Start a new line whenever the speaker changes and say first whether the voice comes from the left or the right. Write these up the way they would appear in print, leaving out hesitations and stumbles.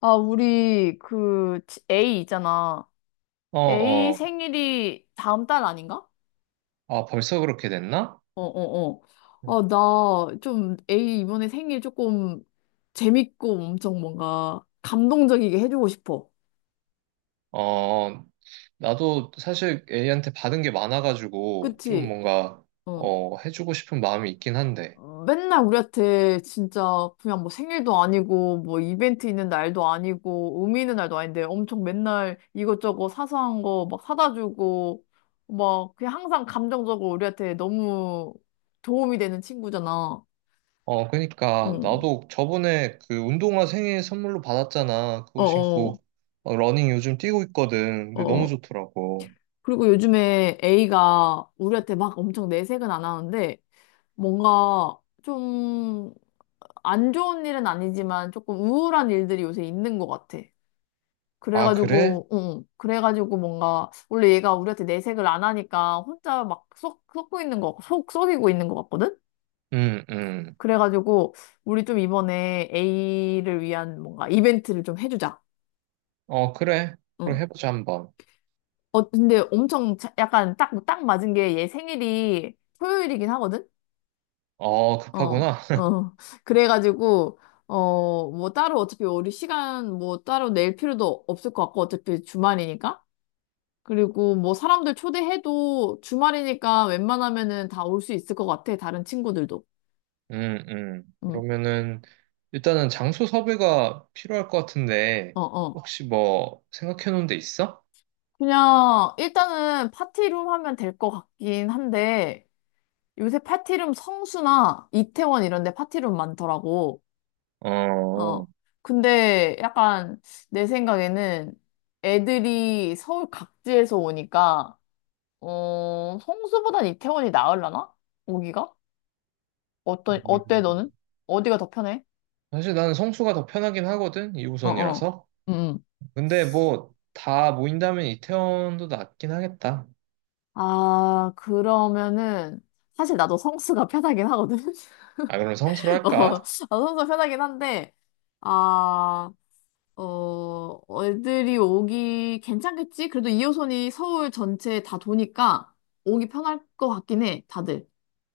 left: 아, 우리 A 있잖아.
right: 어,
left: A
right: 어.
left: 생일이 다음 달 아닌가?
right: 아, 벌써 그렇게 됐나?
left: 어, 어, 어.
right: 음.
left: 어, 나 좀 A 이번에 생일 조금 재밌고 엄청 뭔가 감동적이게 해주고 싶어.
right: 어, 나도 사실 A한테 받은 게 많아가지고 좀
left: 그치?
right: 뭔가
left: 어.
right: 어, 해주고 싶은 마음이 있긴 한데.
left: 어, 맨날 우리한테 진짜 그냥 뭐 생일도 아니고 뭐 이벤트 있는 날도 아니고 의미 있는 날도 아닌데 엄청 맨날 이것저것 사소한 거 막 사다 주고 막 그냥 항상 감정적으로 우리한테 너무 도움이 되는 친구잖아.
right: 어, 그러니까
left: 응.
right: 나도 저번에 그 운동화 생일 선물로 받았잖아. 그거
left: 어어.
right: 신고 어, 러닝 요즘 뛰고 있거든.
left: 어.
right: 근데 너무
left: 어.
right: 좋더라고.
left: 그리고 요즘에 A가 우리한테 막 엄청 내색은 안 하는데 뭔가 좀 안 좋은 일은 아니지만 조금 우울한 일들이 요새 있는 것 같아.
right: 아, 그래?
left: 그래가지고, 응, 그래가지고 뭔가, 원래 얘가 우리한테 내색을 안 하니까 혼자 막 썩고 있는 거, 속 썩이고 있는 것 같거든?
right: 응, 응.
left: 그래가지고, 우리 좀 이번에 A를 위한 뭔가 이벤트를 좀 해주자.
right: 어, 그래. 그럼
left: 응.
right: 해보자 한번.
left: 어, 근데 엄청 약간 딱 맞은 게 얘 생일이 토요일이긴 하거든?
right: 어,
left: 어,
right: 급하구나.
left: 어. 그래가지고, 어, 뭐 따로 어차피 우리 시간 뭐 따로 낼 필요도 없을 것 같고, 어차피 주말이니까. 그리고 뭐 사람들 초대해도 주말이니까 웬만하면은 다 올 수 있을 것 같아. 다른 친구들도. 응.
right: 그러면은 일단은 장소 섭외가 필요할 것 같은데
left: 어, 어.
right: 혹시 뭐 생각해 놓은 데 있어?
left: 그냥 일단은 파티룸 하면 될 것 같긴 한데 요새 파티룸 성수나 이태원 이런 데 파티룸 많더라고. 어.
right: 어.
left: 근데 약간 내 생각에는 애들이 서울 각지에서 오니까 어, 성수보단 이태원이 나으려나? 오기가? 어떤 어때
right: 음.
left: 너는? 어디가 더 편해?
right: 사실 나는 성수가 더 편하긴 하거든,
left: 어, 어.
right: 2호선이라서.
left: 응. 응.
right: 근데 뭐 다 모인다면 이태원도 낫긴 하겠다.
left: 아, 그러면은, 사실 나도 성수가 편하긴 하거든?
right: 아, 그럼 성수로
left: 어, 나도
right: 할까?
left: 성수가 편하긴 한데, 아, 어, 애들이 오기 괜찮겠지? 그래도 2호선이 서울 전체 다 도니까 오기 편할 것 같긴 해, 다들.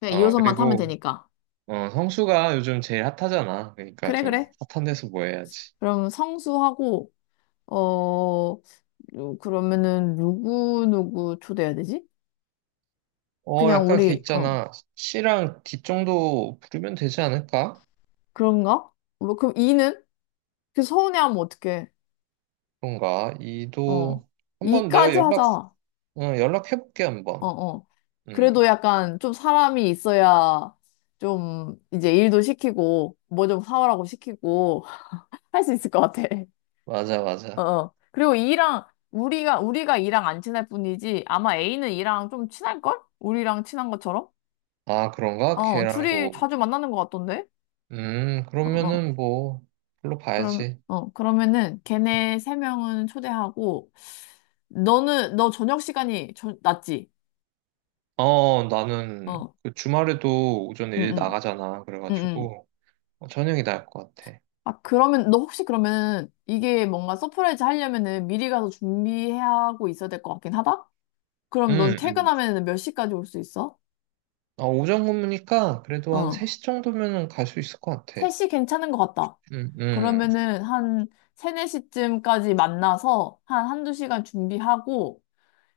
left: 그냥
right: 어,
left: 2호선만 타면
right: 그리고
left: 되니까.
right: 어, 성수가 요즘 제일 핫하잖아. 그러니까
left: 그래,
right: 좀
left: 그래.
right: 핫한 데서 뭐 해야지.
left: 그럼 성수하고, 어, 그러면은, 누구, 누구 초대해야 되지?
right: 어,
left: 그냥
right: 약간 걔
left: 우리, 어,
right: 있잖아. C랑 D 정도 부르면 되지 않을까?
left: 그런가? 뭐, 그럼 이는? 그 서운해하면 어떡해.
right: 그런가?
left: 어.
right: 이도 한 번 내가
left: 이까지
right: 연락
left: 하자. 어,
right: 어, 연락해볼게 한번.
left: 어.
right: 음.
left: 그래도 약간 좀 사람이 있어야 좀 이제 일도 시키고, 뭐 좀 사오라고 시키고, 할 수 있을 것 같아.
right: 맞아
left: 어,
right: 맞아.
left: 어. 그리고 이랑, 우리가, 우리가 이랑 안 친할 뿐이지, 아마 A는 이랑 좀 친할걸? 우리랑 친한 것처럼?
right: 아, 그런가?
left: 어, 둘이
right: 걔랑도
left: 자주 만나는 것 같던데?
right: 음,
left: 어, 어.
right: 그러면은 뭐 별로
left: 그럼,
right: 봐야지.
left: 어, 그러면은 걔네 세 명은 초대하고, 너는, 너 저녁 시간이 지
right: 어, 나는
left: 어,
right: 그 주말에도 오전에
left: 응,
right: 일
left: 응,
right: 나가잖아.
left: 응, 응.
right: 그래가지고 어, 저녁이 나을 것 같아.
left: 아, 그러면, 너 혹시 그러면 이게 뭔가 서프라이즈 하려면은 미리 가서 준비하고 있어야 될 것 같긴 하다? 그럼 넌
right: 음, 음.
left: 퇴근하면은 몇 시까지 올 수 있어?
right: 아, 오전 근무니까 그래도 한
left: 어.
right: 3시 정도면은 갈 수 있을 것 같아.
left: 3시 괜찮은 것 같다.
right: 음, 음,
left: 그러면은 한 3, 4시쯤까지 만나서 한 한두 시간 준비하고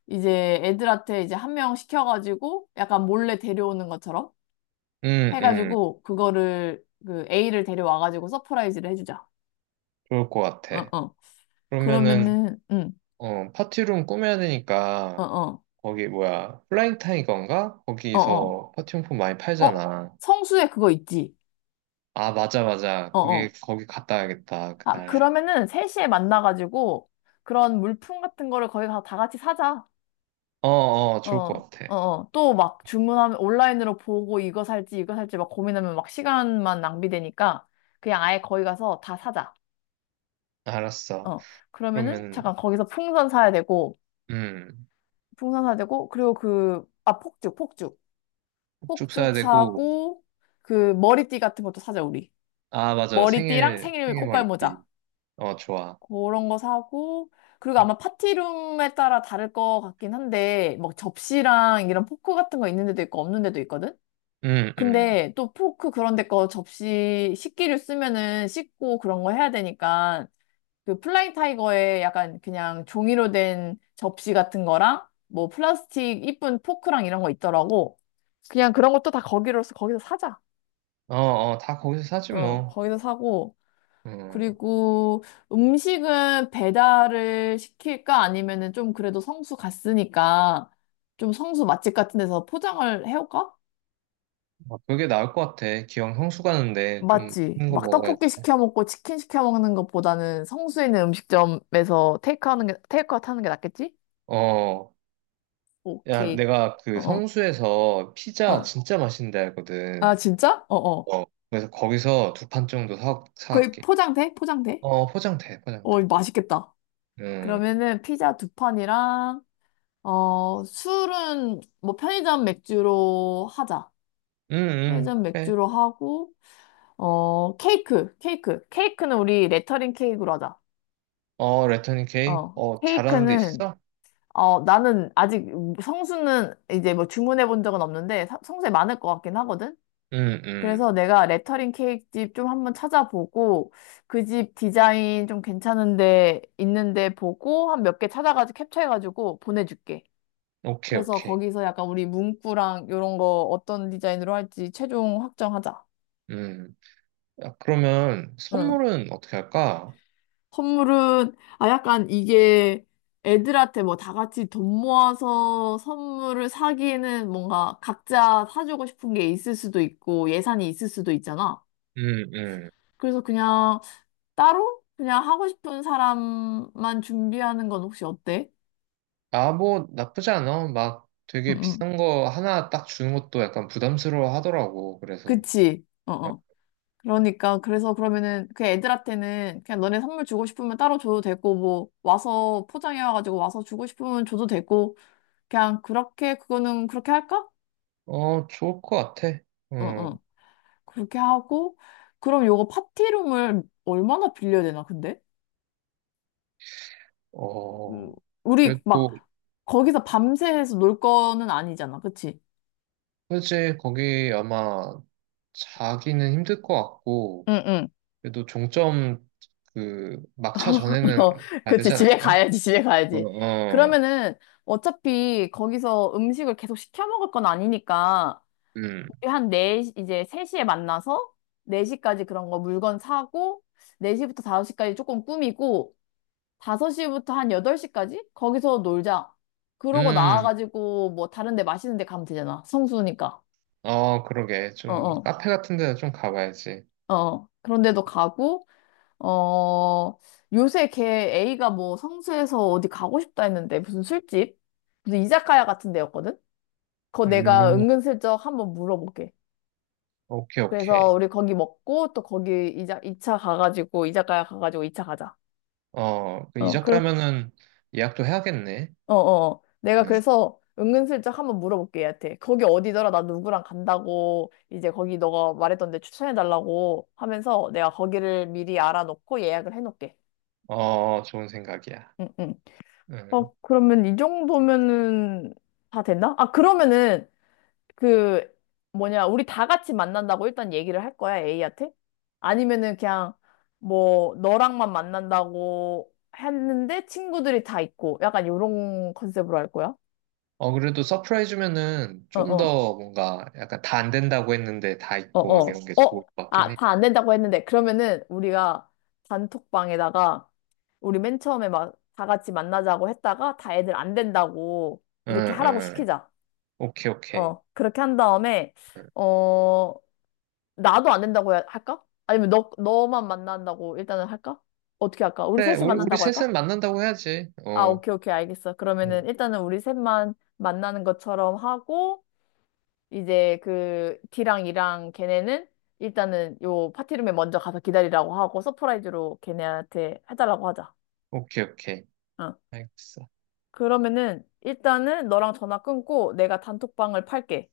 left: 이제 애들한테 이제 한 명 시켜가지고 약간 몰래 데려오는 것처럼
right: 음, 음.
left: 해가지고 그거를 그 A를 데려와가지고 서프라이즈를 해주자.
right: 좋을 것
left: 어,
right: 같아.
left: 어.
right: 그러면은,
left: 그러면은, 응,
right: 어, 파티룸 꾸며야
left: 어,
right: 되니까
left: 어,
right: 거기 뭐야 플라잉 타이거인가?
left: 어, 어.
right: 거기서 퍼팅폼 많이
left: 어,
right: 팔잖아.
left: 성수에 그거 있지.
right: 아, 맞아 맞아
left: 어,
right: 거기
left: 어.
right: 거기 갔다 와야겠다
left: 아,
right: 그날.
left: 그러면은 3시에 만나가지고 그런 물품 같은 거를 거기 가서 다 같이 사자.
right: 어어,
left: 어,
right: 좋을
left: 어,
right: 것 같아.
left: 어. 또 막 주문하면 온라인으로 보고 이거 살지 이거 살지 막 고민하면 막 시간만 낭비되니까 그냥 아예 거기 가서 다 사자.
right: 알았어.
left: 어. 그러면은
right: 그러면
left: 잠깐 거기서 풍선 사야 되고
right: 음쭉
left: 풍선 사야 되고 그리고 그, 아, 폭죽, 폭죽.
right: 사야
left: 폭죽
right: 되고
left: 사고 그 머리띠 같은 것도 사자, 우리.
right: 아, 맞아
left: 머리띠랑
right: 생일
left: 생일
right: 생일
left: 꽃갈 모자.
right: 머리띠. 어, 좋아.
left: 그런 거 사고, 그리고 아마 파티룸에 따라 다를 것 같긴 한데, 막 접시랑 이런 포크 같은 거 있는 데도 있고 없는 데도 있거든?
right: 음음어어
left: 근데 또 포크 그런 데 거 접시 식기류 쓰면은 씻고 그런 거 해야 되니까, 그 플라잉 타이거에 약간 그냥 종이로 된 접시 같은 거랑, 뭐 플라스틱 이쁜 포크랑 이런 거 있더라고. 그냥 그런 것도 다 거기로서 거기서 사자.
right: 다 거기서 사지
left: 어,
right: 뭐.
left: 거기서 사고.
right: 음.
left: 그리고 음식은 배달을 시킬까 아니면은 좀 그래도 성수 갔으니까 좀 성수 맛집 같은 데서 포장을 해올까?
right: 어, 그게 나을 것 같아. 기왕 성수 가는데 좀
left: 맞지.
right: 큰 거
left: 막
right: 먹어야지.
left: 떡볶이 시켜 먹고 치킨 시켜 먹는 것보다는 성수에 있는 음식점에서 테이크 하는 게, 테이크아웃 하는 게 낫겠지?
right: 어. 야,
left: 오케이.
right: 내가
left: 어,
right: 그
left: 어,
right: 성수에서 피자
left: 어.
right: 진짜 맛있는데
left: 아,
right: 알거든.
left: 진짜? 어, 어.
right: 어, 그래서 거기서 두 판 정도 사,
left: 거의
right: 사갈게.
left: 포장돼? 포장돼?
right: 어, 포장돼,
left: 어,
right: 포장돼.
left: 이거 맛있겠다.
right: 음,
left: 그러면은 피자 두 판이랑, 어, 술은 뭐 편의점 맥주로 하자. 회전
right: 그래.
left: 맥주로 하고, 어, 케이크, 케이크. 케이크는 우리 레터링 케이크로 하자.
right: 어, 레터닝 케이크?
left: 어,
right: 어, 잘하는 데
left: 케이크는,
right: 있어?
left: 어, 나는 아직 성수는 이제 뭐 주문해 본 적은 없는데, 성수에 많을 것 같긴 하거든?
right: 음,
left: 그래서
right: 음.
left: 내가 레터링 케이크 집 좀 한번 찾아보고, 그 집 디자인 좀 괜찮은데, 있는데 보고, 한 몇 개 찾아가지고 캡처해가지고 보내줄게.
right: 오케이,
left: 그래서
right: 오케이.
left: 거기서 약간 우리 문구랑 이런 거 어떤 디자인으로 할지 최종 확정하자.
right: 음. 아, 그러면
left: 응.
right: 선물은 어떻게 할까?
left: 선물은, 아, 약간 이게 애들한테 뭐 다 같이 돈 모아서 선물을 사기에는 뭔가 각자 사주고 싶은 게 있을 수도 있고 예산이 있을 수도 있잖아.
right: 음, 음.
left: 그래서 그냥 따로 그냥 하고 싶은 사람만 준비하는 건 혹시 어때?
right: 아, 뭐, 나쁘지 않아. 막
left: 응,
right: 되게
left: 응.
right: 비싼 거 하나 딱 주는 것도 약간 부담스러워 하더라고. 그래서.
left: 그치. 어,
right: 어,
left: 어. 그러니까, 그래서 그러면은 그 애들한테는 그냥 너네 선물 주고 싶으면 따로 줘도 되고, 뭐, 와서 포장해와가지고 와서 주고 싶으면 줘도 되고, 그냥 그렇게, 그거는 그렇게 할까?
right: 어, 좋을 것 같아.
left: 어,
right: 음,
left: 어. 그렇게 하고, 그럼 요거 파티룸을 얼마나 빌려야 되나, 근데? 음,
right: 어.
left: 우리 막,
right: 그래도,
left: 거기서 밤새서 놀 거는 아니잖아, 그치?
right: 그지 거기 아마 자기는 힘들 것 같고,
left: 응, 응.
right: 그래도 종점 그 막차
left: 어,
right: 전에는 가야
left: 그치.
right: 되지
left: 집에
right: 않을까요?
left: 가야지, 집에
right: 어,
left: 가야지.
right: 어,
left: 그러면은 어차피 거기서 음식을 계속 시켜 먹을 건 아니니까
right: 음,
left: 우리 한 네 시 이제 3시에 만나서 4시까지 그런 거 물건 사고 4시부터 5시까지 조금 꾸미고 5시부터 한 8시까지? 거기서 놀자. 그러고
right: 음,
left: 나와가지고 뭐 다른 데 맛있는 데 가면 되잖아. 성수니까.
right: 어, 그러게.
left: 어,
right: 좀
left: 어,
right: 카페 같은 데는 좀 가봐야지.
left: 어. 그런 데도 가고, 어, 요새 걔 A가 뭐 성수에서 어디 가고 싶다 했는데 무슨 술집? 무슨 이자카야 같은 데였거든? 그거 내가
right: 음,
left: 은근슬쩍 한번 물어볼게.
right: 오케이, 오케이.
left: 그래서 우리 거기 먹고 또 거기 2차 가가지고, 이자카야 가가지고 2차 가자.
right: 어, 그
left: 어,
right: 이적
left: 그렇
right: 가면은 예약도 해야겠네.
left: 어어. 내가
right: 음,
left: 그래서 은근슬쩍 한번 물어볼게, 얘한테. 거기 어디더라? 나 누구랑 간다고. 이제 거기 너가 말했던 데 추천해달라고 하면서 내가 거기를 미리 알아놓고 예약을 해놓을게.
right: 어, 좋은 생각이야.
left: 응, 응.
right: 음.
left: 어, 그러면 이 정도면은 다 됐나? 아, 그러면은 그 뭐냐. 우리 다 같이 만난다고 일단 얘기를 할 거야, A한테? 아니면은 그냥 뭐 너랑만 만난다고 했는데 친구들이 다 있고 약간 요런 컨셉으로 할 거야?
right: 어, 그래도 서프라이즈면은 좀
left: 어어.
right: 더 뭔가 약간 다 안 된다고 했는데 다
left: 어,
right: 있고 막
left: 어,
right: 이런 게 좋을
left: 어,
right: 것 같긴
left: 아,
right: 해.
left: 다 안 된다고 했는데, 그러면은 우리가 단톡방에다가 우리 맨 처음에 막 다 같이 만나자고 했다가 다 애들 안 된다고 이렇게
right: 응,
left: 하라고
right: 응.
left: 시키자.
right: 오케이, 오케이.
left: 어, 그렇게 한 다음에,
right: 응.
left: 어, 나도 안 된다고 할까? 아니면 너, 너만 만난다고 일단은 할까? 어떻게 할까? 우리
right: 그래,
left: 셋이
right: 우리
left: 만난다고 할까?
right: 셋은 만난다고 해야지.
left: 아,
right: 어,
left: 오케이, 오케이, 알겠어.
right: 음,
left: 그러면은 일단은 우리 셋만 만나는 것처럼 하고, 이제 그 D랑 E랑 걔네는 일단은 요 파티룸에 먼저 가서 기다리라고 하고 서프라이즈로 걔네한테 해달라고 하자.
right: 오케이, 오케이.
left: 어.
right: 알겠어.
left: 그러면은 일단은 너랑 전화 끊고 내가 단톡방을 팔게.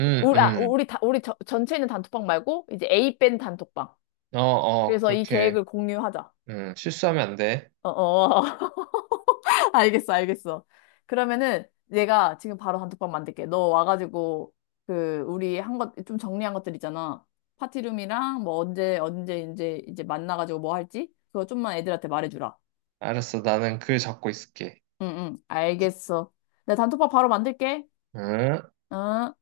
left: 그, 우리, 아,
right: 응.
left: 우리, 다, 우리 전체 있는 단톡방 말고 이제 A 밴 단톡방.
right: 어, 어,
left: 그래서 이
right: 그렇게,
left: 계획을 공유하자.
right: 응, 실수하면 안 돼.
left: 어어. 알겠어, 알겠어. 그러면은 내가 지금 바로 단톡방 만들게. 너 와가지고 그 우리 한 것 좀 정리한 것들 있잖아. 파티룸이랑 뭐 언제 언제 이제 이제 만나가지고 뭐 할지 그거 좀만 애들한테 말해주라.
right: 알았어, 나는 글 잡고 있을게.
left: 응, 응, 알겠어. 내가 단톡방 바로 만들게.
right: 응?
left: 응.